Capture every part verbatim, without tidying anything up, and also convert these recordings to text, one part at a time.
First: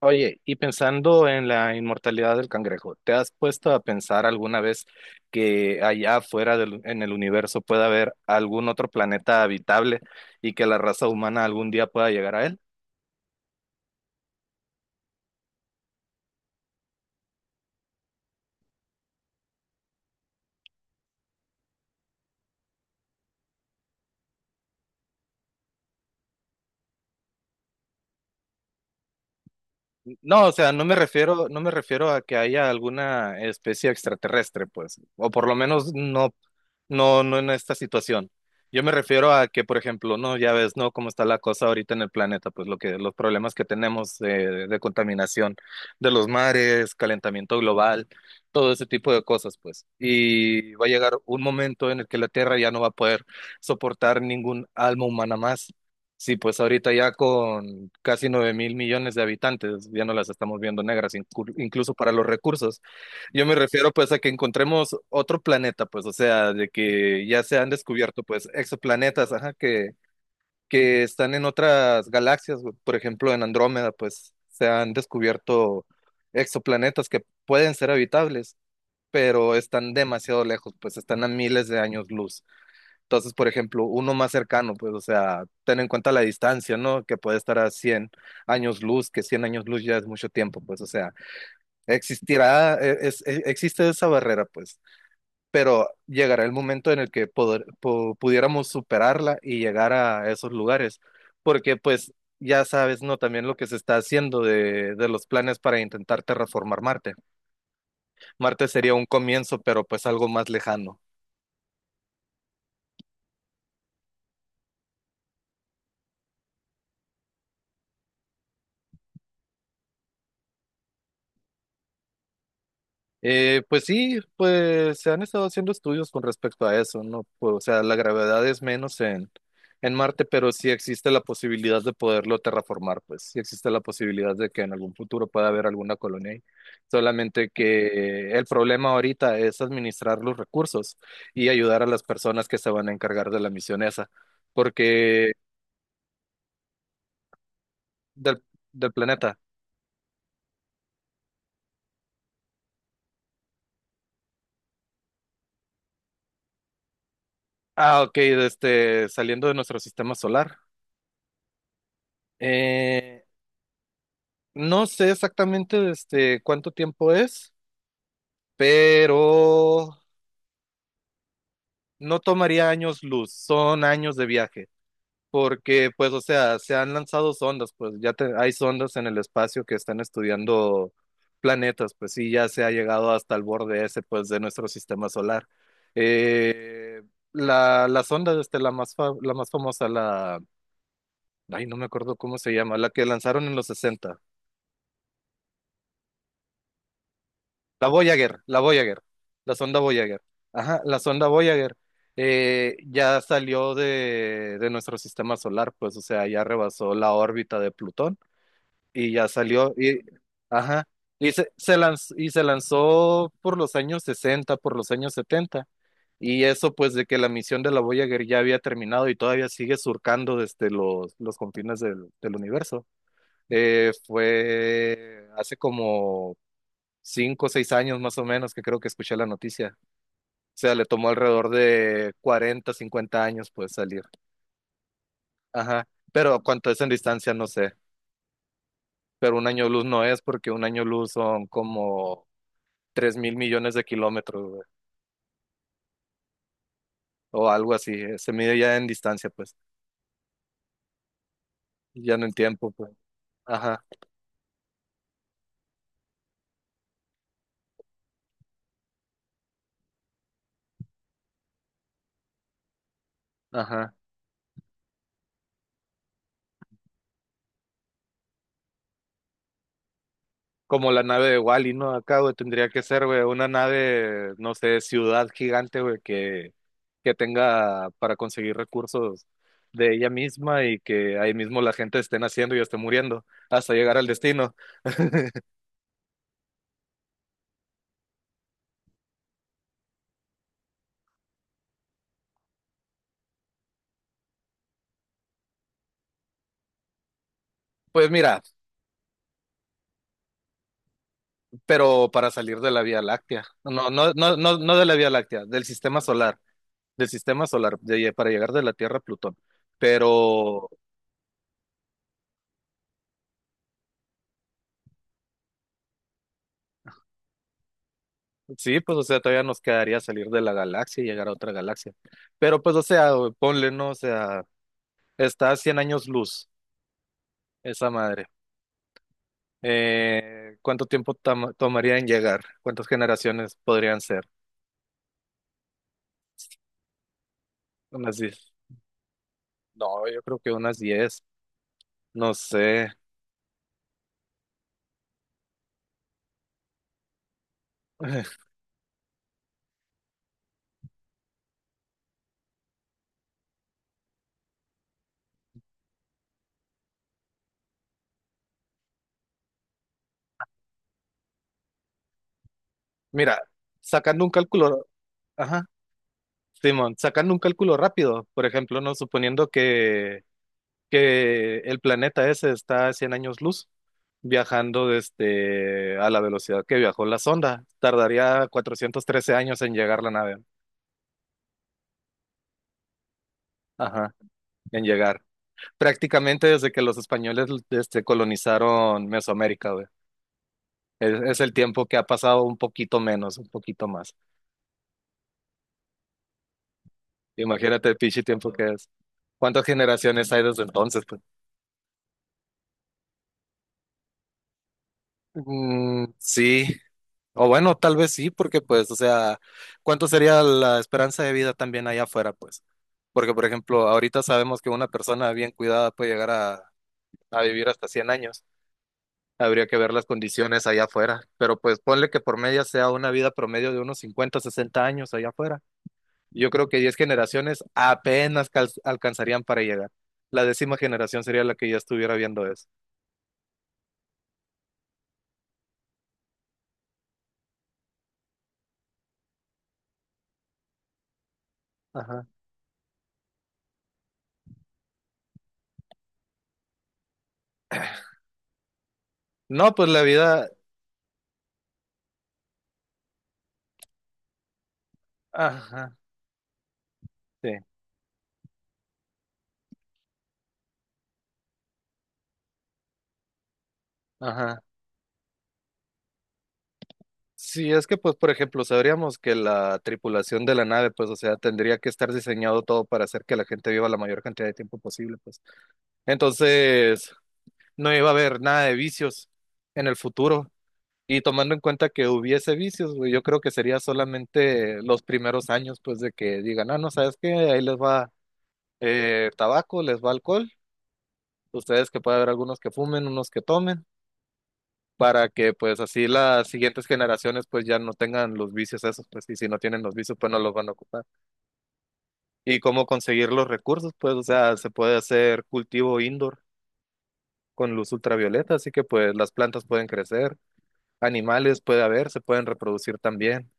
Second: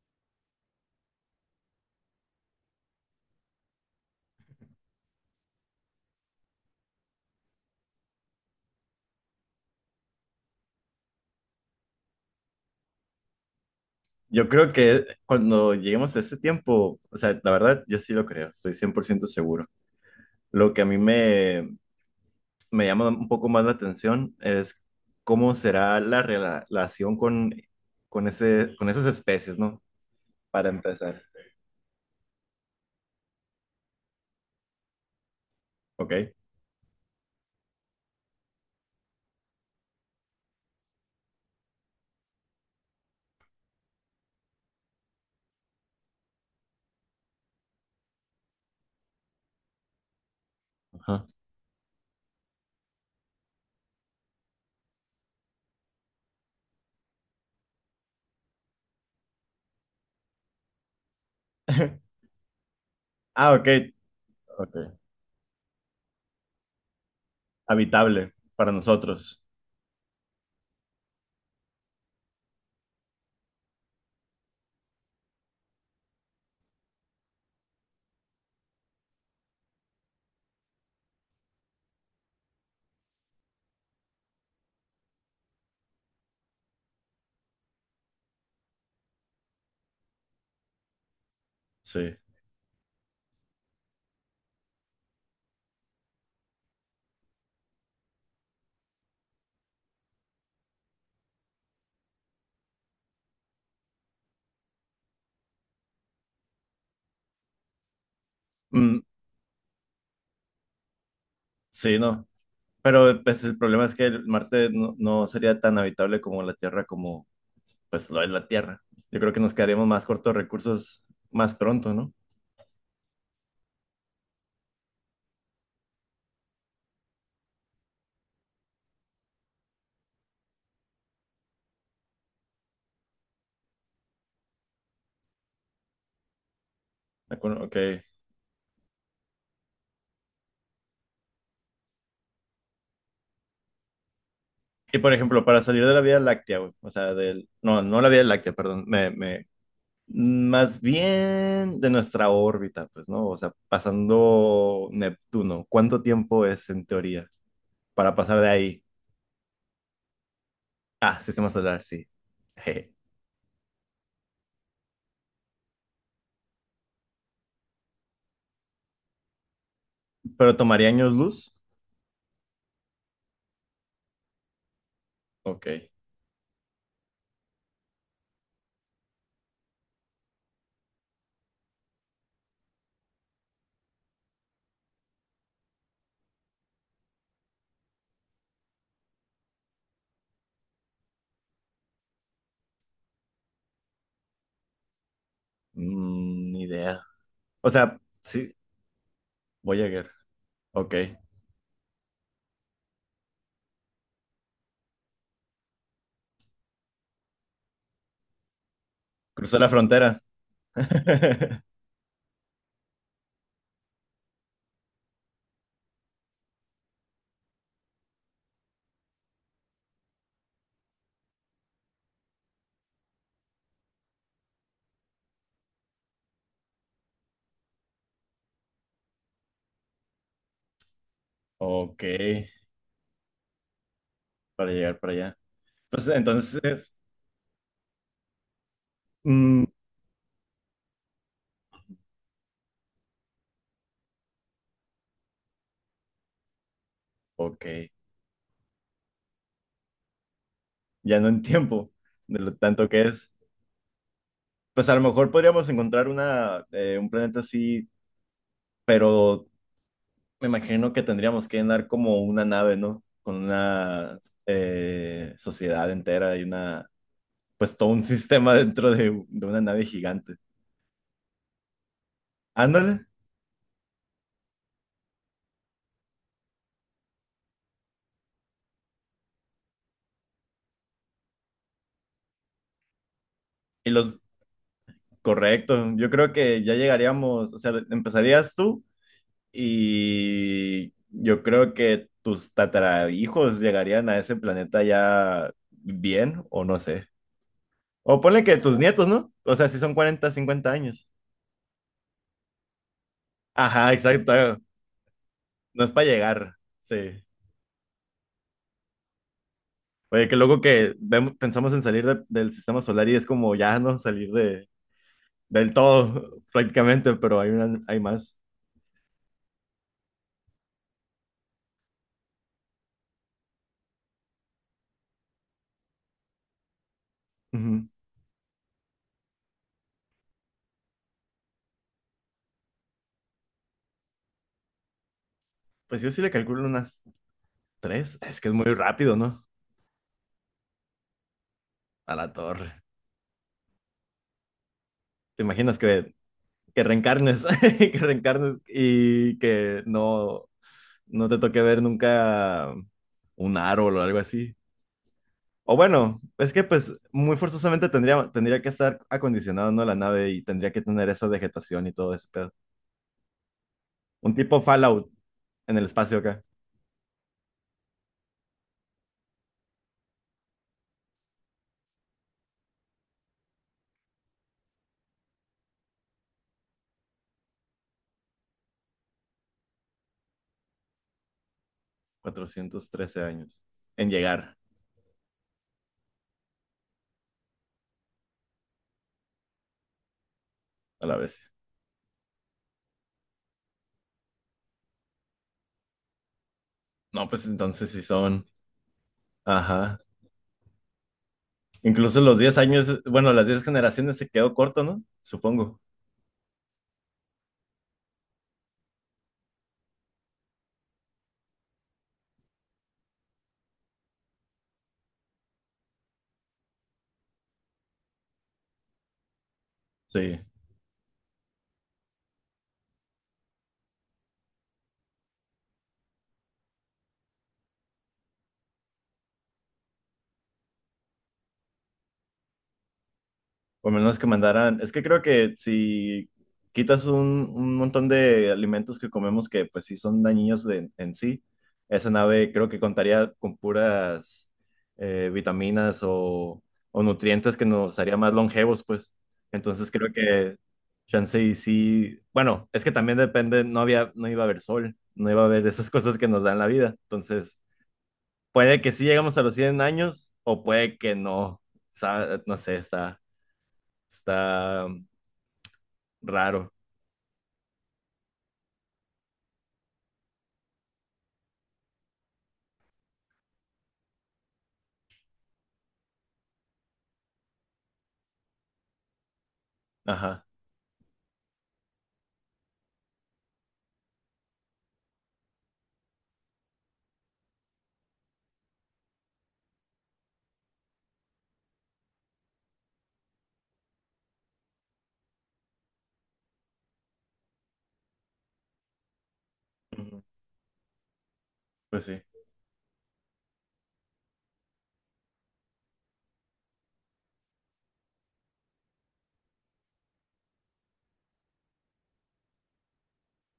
Oye, y pensando en la inmortalidad del cangrejo, ¿te has puesto a pensar alguna vez que allá afuera del- en el universo pueda haber algún otro planeta habitable y que la raza humana algún día pueda llegar a él? Yo creo que cuando lleguemos a ese tiempo, o sea, la verdad, yo sí lo creo, estoy cien por ciento seguro. Lo que a mí me, me llama un poco más la atención es cómo será la rela- relación con, con, ese, con esas especies, ¿no? No, o Para sea, no me empezar, refiero, no me refiero a que haya alguna especie extraterrestre, pues, o por lo menos ¿ok? no, no, no en esta situación. Yo me refiero a que, por ejemplo, no, ya ves, ¿no? Cómo está la cosa ahorita en el planeta, pues lo que, los problemas que tenemos eh, de contaminación de los mares, calentamiento global, todo ese tipo de cosas, pues. Y va a llegar Ajá. un momento en el que la Tierra ya no va a poder soportar ningún alma humana más. Sí, pues ahorita ya con casi nueve mil millones de habitantes, ya no las estamos viendo negras, inclu- incluso para los recursos. Yo me Ah, ok, refiero pues a que ok. encontremos otro planeta, pues, o sea, de que ya se han descubierto Habitable pues para exoplanetas, nosotros, ajá, que, que están en otras galaxias, güey. Por ejemplo, en Andrómeda, pues se han descubierto exoplanetas que pueden ser habitables, pero están demasiado lejos, pues están a miles de años luz. Entonces, por ejemplo, uno más cercano, pues, o sea, ten en cuenta la distancia, ¿no? Que puede estar a cien años luz, que cien años luz ya es mucho tiempo, pues, o sea, sí. existirá, eh, es- eh, existe esa barrera, pues, pero llegará el momento en el que poder- po- pudiéramos superarla y llegar a esos lugares, porque, pues, ya sabes, ¿no? También lo que se está haciendo de, de los planes para intentar terraformar Marte. Marte sería Mm, un comienzo, pero pues algo más lejano. sí, no. Pero pues, el problema es que el Marte no, no sería tan habitable como la Tierra como, pues lo es la Tierra. Yo creo que nos quedaremos más cortos de recursos más pronto, ¿no? Eh, pues sí, pues se han estado haciendo estudios con respecto a eso, ¿no? Pues, o sea, la gravedad es menos en, en Marte, pero sí existe la posibilidad de poderlo terraformar, pues sí existe la posibilidad de que en algún futuro pueda haber alguna colonia ahí. De Solamente acuerdo, ok. que el problema ahorita es administrar los recursos y ayudar a las personas que se van a encargar de la misión esa, Y por porque ejemplo, para salir de la Vía Láctea, güey, o sea, del, no, no la Vía del, Láctea, perdón, del me, planeta. me, más bien de nuestra órbita, pues, ¿no? O sea, pasando Neptuno, ¿cuánto tiempo es en teoría Ah, ok, para pasar de de ahí? este, saliendo de nuestro sistema solar. Ah, sistema solar, sí. Jeje. Eh, No sé exactamente este, cuánto tiempo es, pero Pero tomaría años luz. no tomaría años luz, son años de viaje, Ok. porque pues, o sea, se han lanzado sondas, pues ya te- hay sondas en el espacio que están estudiando planetas, pues sí, ya se ha llegado hasta el borde ese, pues, de nuestro sistema solar. Eh, la, la sonda, este, la más, fa- la más famosa, la, ay, no me acuerdo cómo se llama, la que lanzaron en los sesenta. Mm, ni idea. O La sea, Voyager, sí, la Voyager, la sonda voy a llegar. Voyager. Ajá, Ok. la sonda Voyager eh, ya salió de, de nuestro sistema solar, pues, o sea, ya rebasó la órbita de Plutón y ya Cruzó la salió, y, frontera. ajá, y se, se lanz- y se lanzó por los años sesenta, por los años setenta. Y eso, pues, de que la misión de la Voyager ya había terminado y todavía sigue surcando desde los, los confines del, del universo. Eh, fue hace como cinco o seis años más o menos que creo que escuché la noticia. O sea, le tomó alrededor Ok, de cuarenta, cincuenta años pues salir. para llegar para allá. Ajá. Pues Pero cuánto es en entonces, distancia, no sé. Pero un mm, año luz no es porque un año luz son como tres mil millones de kilómetros, güey. O ok, algo así. eh, Se mide ya en distancia, pues. ya no en tiempo Ya no en de lo tiempo, tanto pues. que es. Ajá, Pues a lo mejor podríamos encontrar una, eh, un planeta así, pero me imagino que tendríamos que andar como una nave, ¿no? Con ajá. una eh, sociedad entera y una, pues todo un sistema dentro de, de una nave gigante. Como la nave de Wally, ¿no? Acá, güey, tendría que ser, Ándale, güey, una nave, no sé, ciudad gigante, güey, que, que tenga para conseguir recursos de ella misma y que ahí mismo la gente esté naciendo y esté muriendo hasta y llegar al los, destino. correcto, yo creo que ya llegaríamos, o sea, empezarías tú. Y yo creo que tus tatarahijos llegarían a ese planeta ya bien, o no sé. Pues O mira, ponle que tus nietos, ¿no? O sea, si son cuarenta cincuenta años. pero para salir de la Vía Láctea. No, Ajá, no, no, no, exacto. no de la Vía Láctea, del No es sistema para solar, llegar. del Sí. sistema solar, de- para llegar de la Tierra a Plutón. Oye, qué loco Pero que vemos- pensamos en salir de- del sistema solar y es como ya, ¿no? Salir de, del todo, prácticamente, pero hay una, hay más. sí, pues o sea, todavía nos quedaría salir de la galaxia y llegar a otra galaxia. Pero pues, o sea, güey, ponle, ¿no? O sea, está a cien años luz, Ujú. esa madre. Eh, ¿cuánto tiempo tam- tomaría en llegar? ¿Cuántas generaciones podrían ser? Pues yo sí le calculo unas ¿Unas tres. Es que diez? es muy rápido, ¿no? No, yo creo que unas diez. A la No torre. sé. ¿Te imaginas que que reencarnes, que reencarnes y que no, no te toque ver nunca un árbol o algo así. O bueno, es que pues muy forzosamente tendría, tendría que estar acondicionado, ¿no? La nave y tendría que tener esa vegetación y todo ese pedo. Mira, sacando un Un tipo cálculo, Fallout ajá, en el espacio acá, Simón, sacando un cálculo rápido, por ejemplo, no suponiendo que, que el planeta ese está a cien años luz, viajando desde a la velocidad que viajó la sonda, tardaría cuatrocientos trece años en llegar la nave, cuatrocientos trece años, en ajá, llegar en llegar, prácticamente desde que los españoles este, colonizaron Mesoamérica, güey. a la Es, es vez. el tiempo que ha pasado un poquito menos, un poquito más. No, pues Imagínate entonces el sí pinche son, tiempo que es. ¿Cuántas ajá. generaciones hay desde entonces, pues? Incluso los diez años, bueno, las diez generaciones se quedó corto, ¿no? Supongo. Mm, sí. O bueno, tal vez sí, porque pues, o sea, ¿cuánto sería la esperanza de vida también allá afuera, pues? Porque, por ejemplo, ahorita sabemos que una persona bien cuidada puede llegar a, a vivir hasta cien años. Habría que ver las Sí. condiciones allá afuera, pero pues ponle que por media sea una vida promedio de unos cincuenta, sesenta años allá afuera. Yo creo que diez generaciones apenas cal- alcanzarían para llegar. La décima generación sería la que ya estuviera viendo eso. O menos que mandaran, es que creo que si quitas un, un montón de alimentos que comemos que pues sí son dañinos de- en sí, esa Ajá. nave creo que contaría con puras eh, vitaminas o, o nutrientes que nos haría más longevos, pues. No, pues Entonces la creo vida, que chance y sí, bueno, es que también depende, no había, no iba a haber sol, no iba a haber esas ajá, cosas que nos dan la vida. sí, Entonces, puede que sí llegamos a los cien años o puede que no. Sa- No sé, está. ajá. Está raro. Sí, es que pues por ejemplo, sabríamos que la tripulación de la nave, pues o sea, tendría que estar diseñado todo para hacer que la gente viva la mayor cantidad de tiempo posible, pues. Entonces, no iba a haber nada de vicios en el Ajá. futuro. Y tomando en cuenta que hubiese vicios, güey, yo creo que sería solamente los primeros años, pues, de que digan, ah, no, ¿sabes qué? Ahí les va eh, tabaco, les va alcohol, ustedes que puede haber algunos que fumen, unos que tomen, para que, pues, así las siguientes generaciones, pues, ya no tengan los vicios esos, pues, y si no tienen los vicios, Ujú. pues, no los van a ocupar. Pues sí. Y cómo conseguir los recursos, pues, o sea, se puede hacer cultivo indoor con luz ultravioleta, así que, pues, las plantas pueden crecer, animales puede haber, se pueden reproducir también.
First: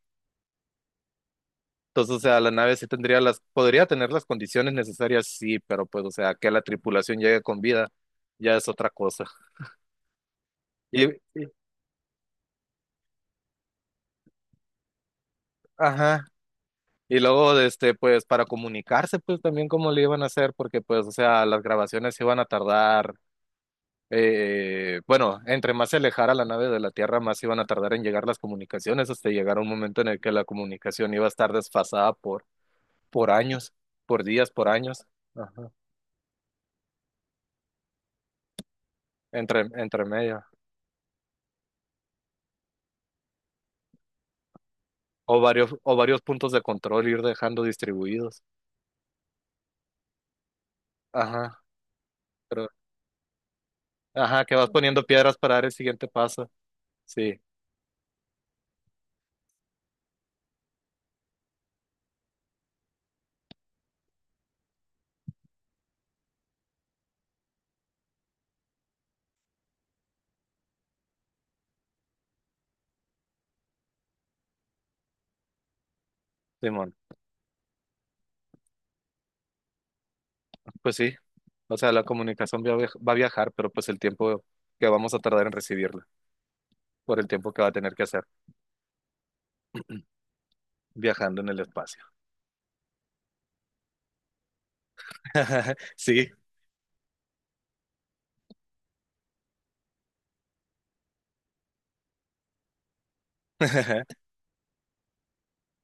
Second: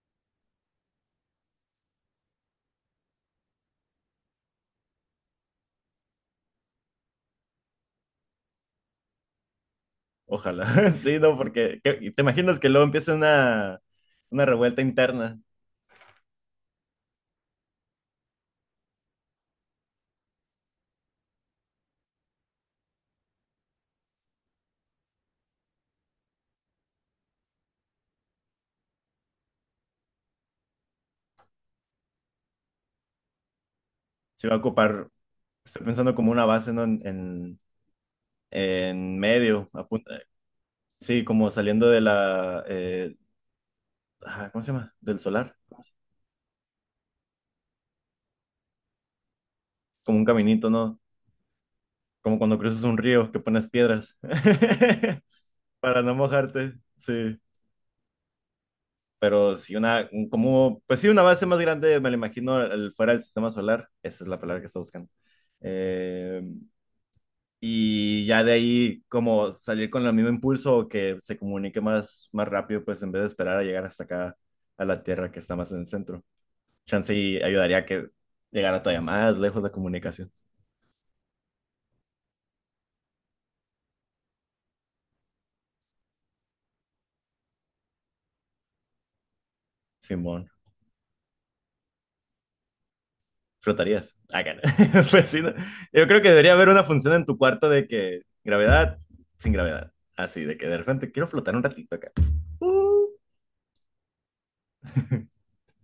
Entonces, o sea, la nave sí tendría las, podría tener las condiciones necesarias, sí, pero pues, o sea, que la tripulación llegue con vida, ya es otra cosa. Ojalá. Y, Sí, no, y- porque ¿qué- y te imaginas que luego empieza una, una revuelta interna. ajá. Y luego, de este, pues, para comunicarse, pues, también cómo le iban a hacer, porque, pues, o sea, las grabaciones se iban a tardar, eh, bueno, entre más se alejara la nave de la Tierra, más iban a tardar en llegar las comunicaciones, hasta llegar a un momento en el que la comunicación iba a estar desfasada por, por años, por Se días, va a por años, ocupar, ajá, estoy pensando como una base, ¿no? En, en, en entre, medio, a entre punta- medio. Sí, como saliendo de la, eh, ajá, ¿cómo se llama? Del O solar. varios, ¿Cómo se- o varios puntos de control ir dejando distribuidos. Como un caminito, ¿no? Ajá, Como cuando pero, cruzas un río que pones piedras ajá, que vas poniendo piedras para dar el para siguiente no paso. mojarte. Sí. Sí, Pero si una, un- como, pues sí, una base más grande, me la imagino, el- fuera del sistema solar, esa es la palabra que está buscando. Eh, y ya de ahí, como salir con el mismo impulso o que se comunique más, más rápido, pues en vez de esperar a llegar hasta acá, a la Tierra que está más en el centro. Simón. Chance y ayudaría a que llegara todavía más lejos la comunicación. Pues sí, o sea, la comunicación va a viaj- va a viajar, pero pues el tiempo que vamos a tardar en recibirla, por el tiempo que va a tener que hacer Simón. viajando en el espacio. Flotarías. Ah, cara. Pues sí, ¿no? Yo creo que Sí. debería haber una función en tu cuarto de que gravedad sin gravedad. Así, de que de repente quiero flotar un ratito acá. Uh.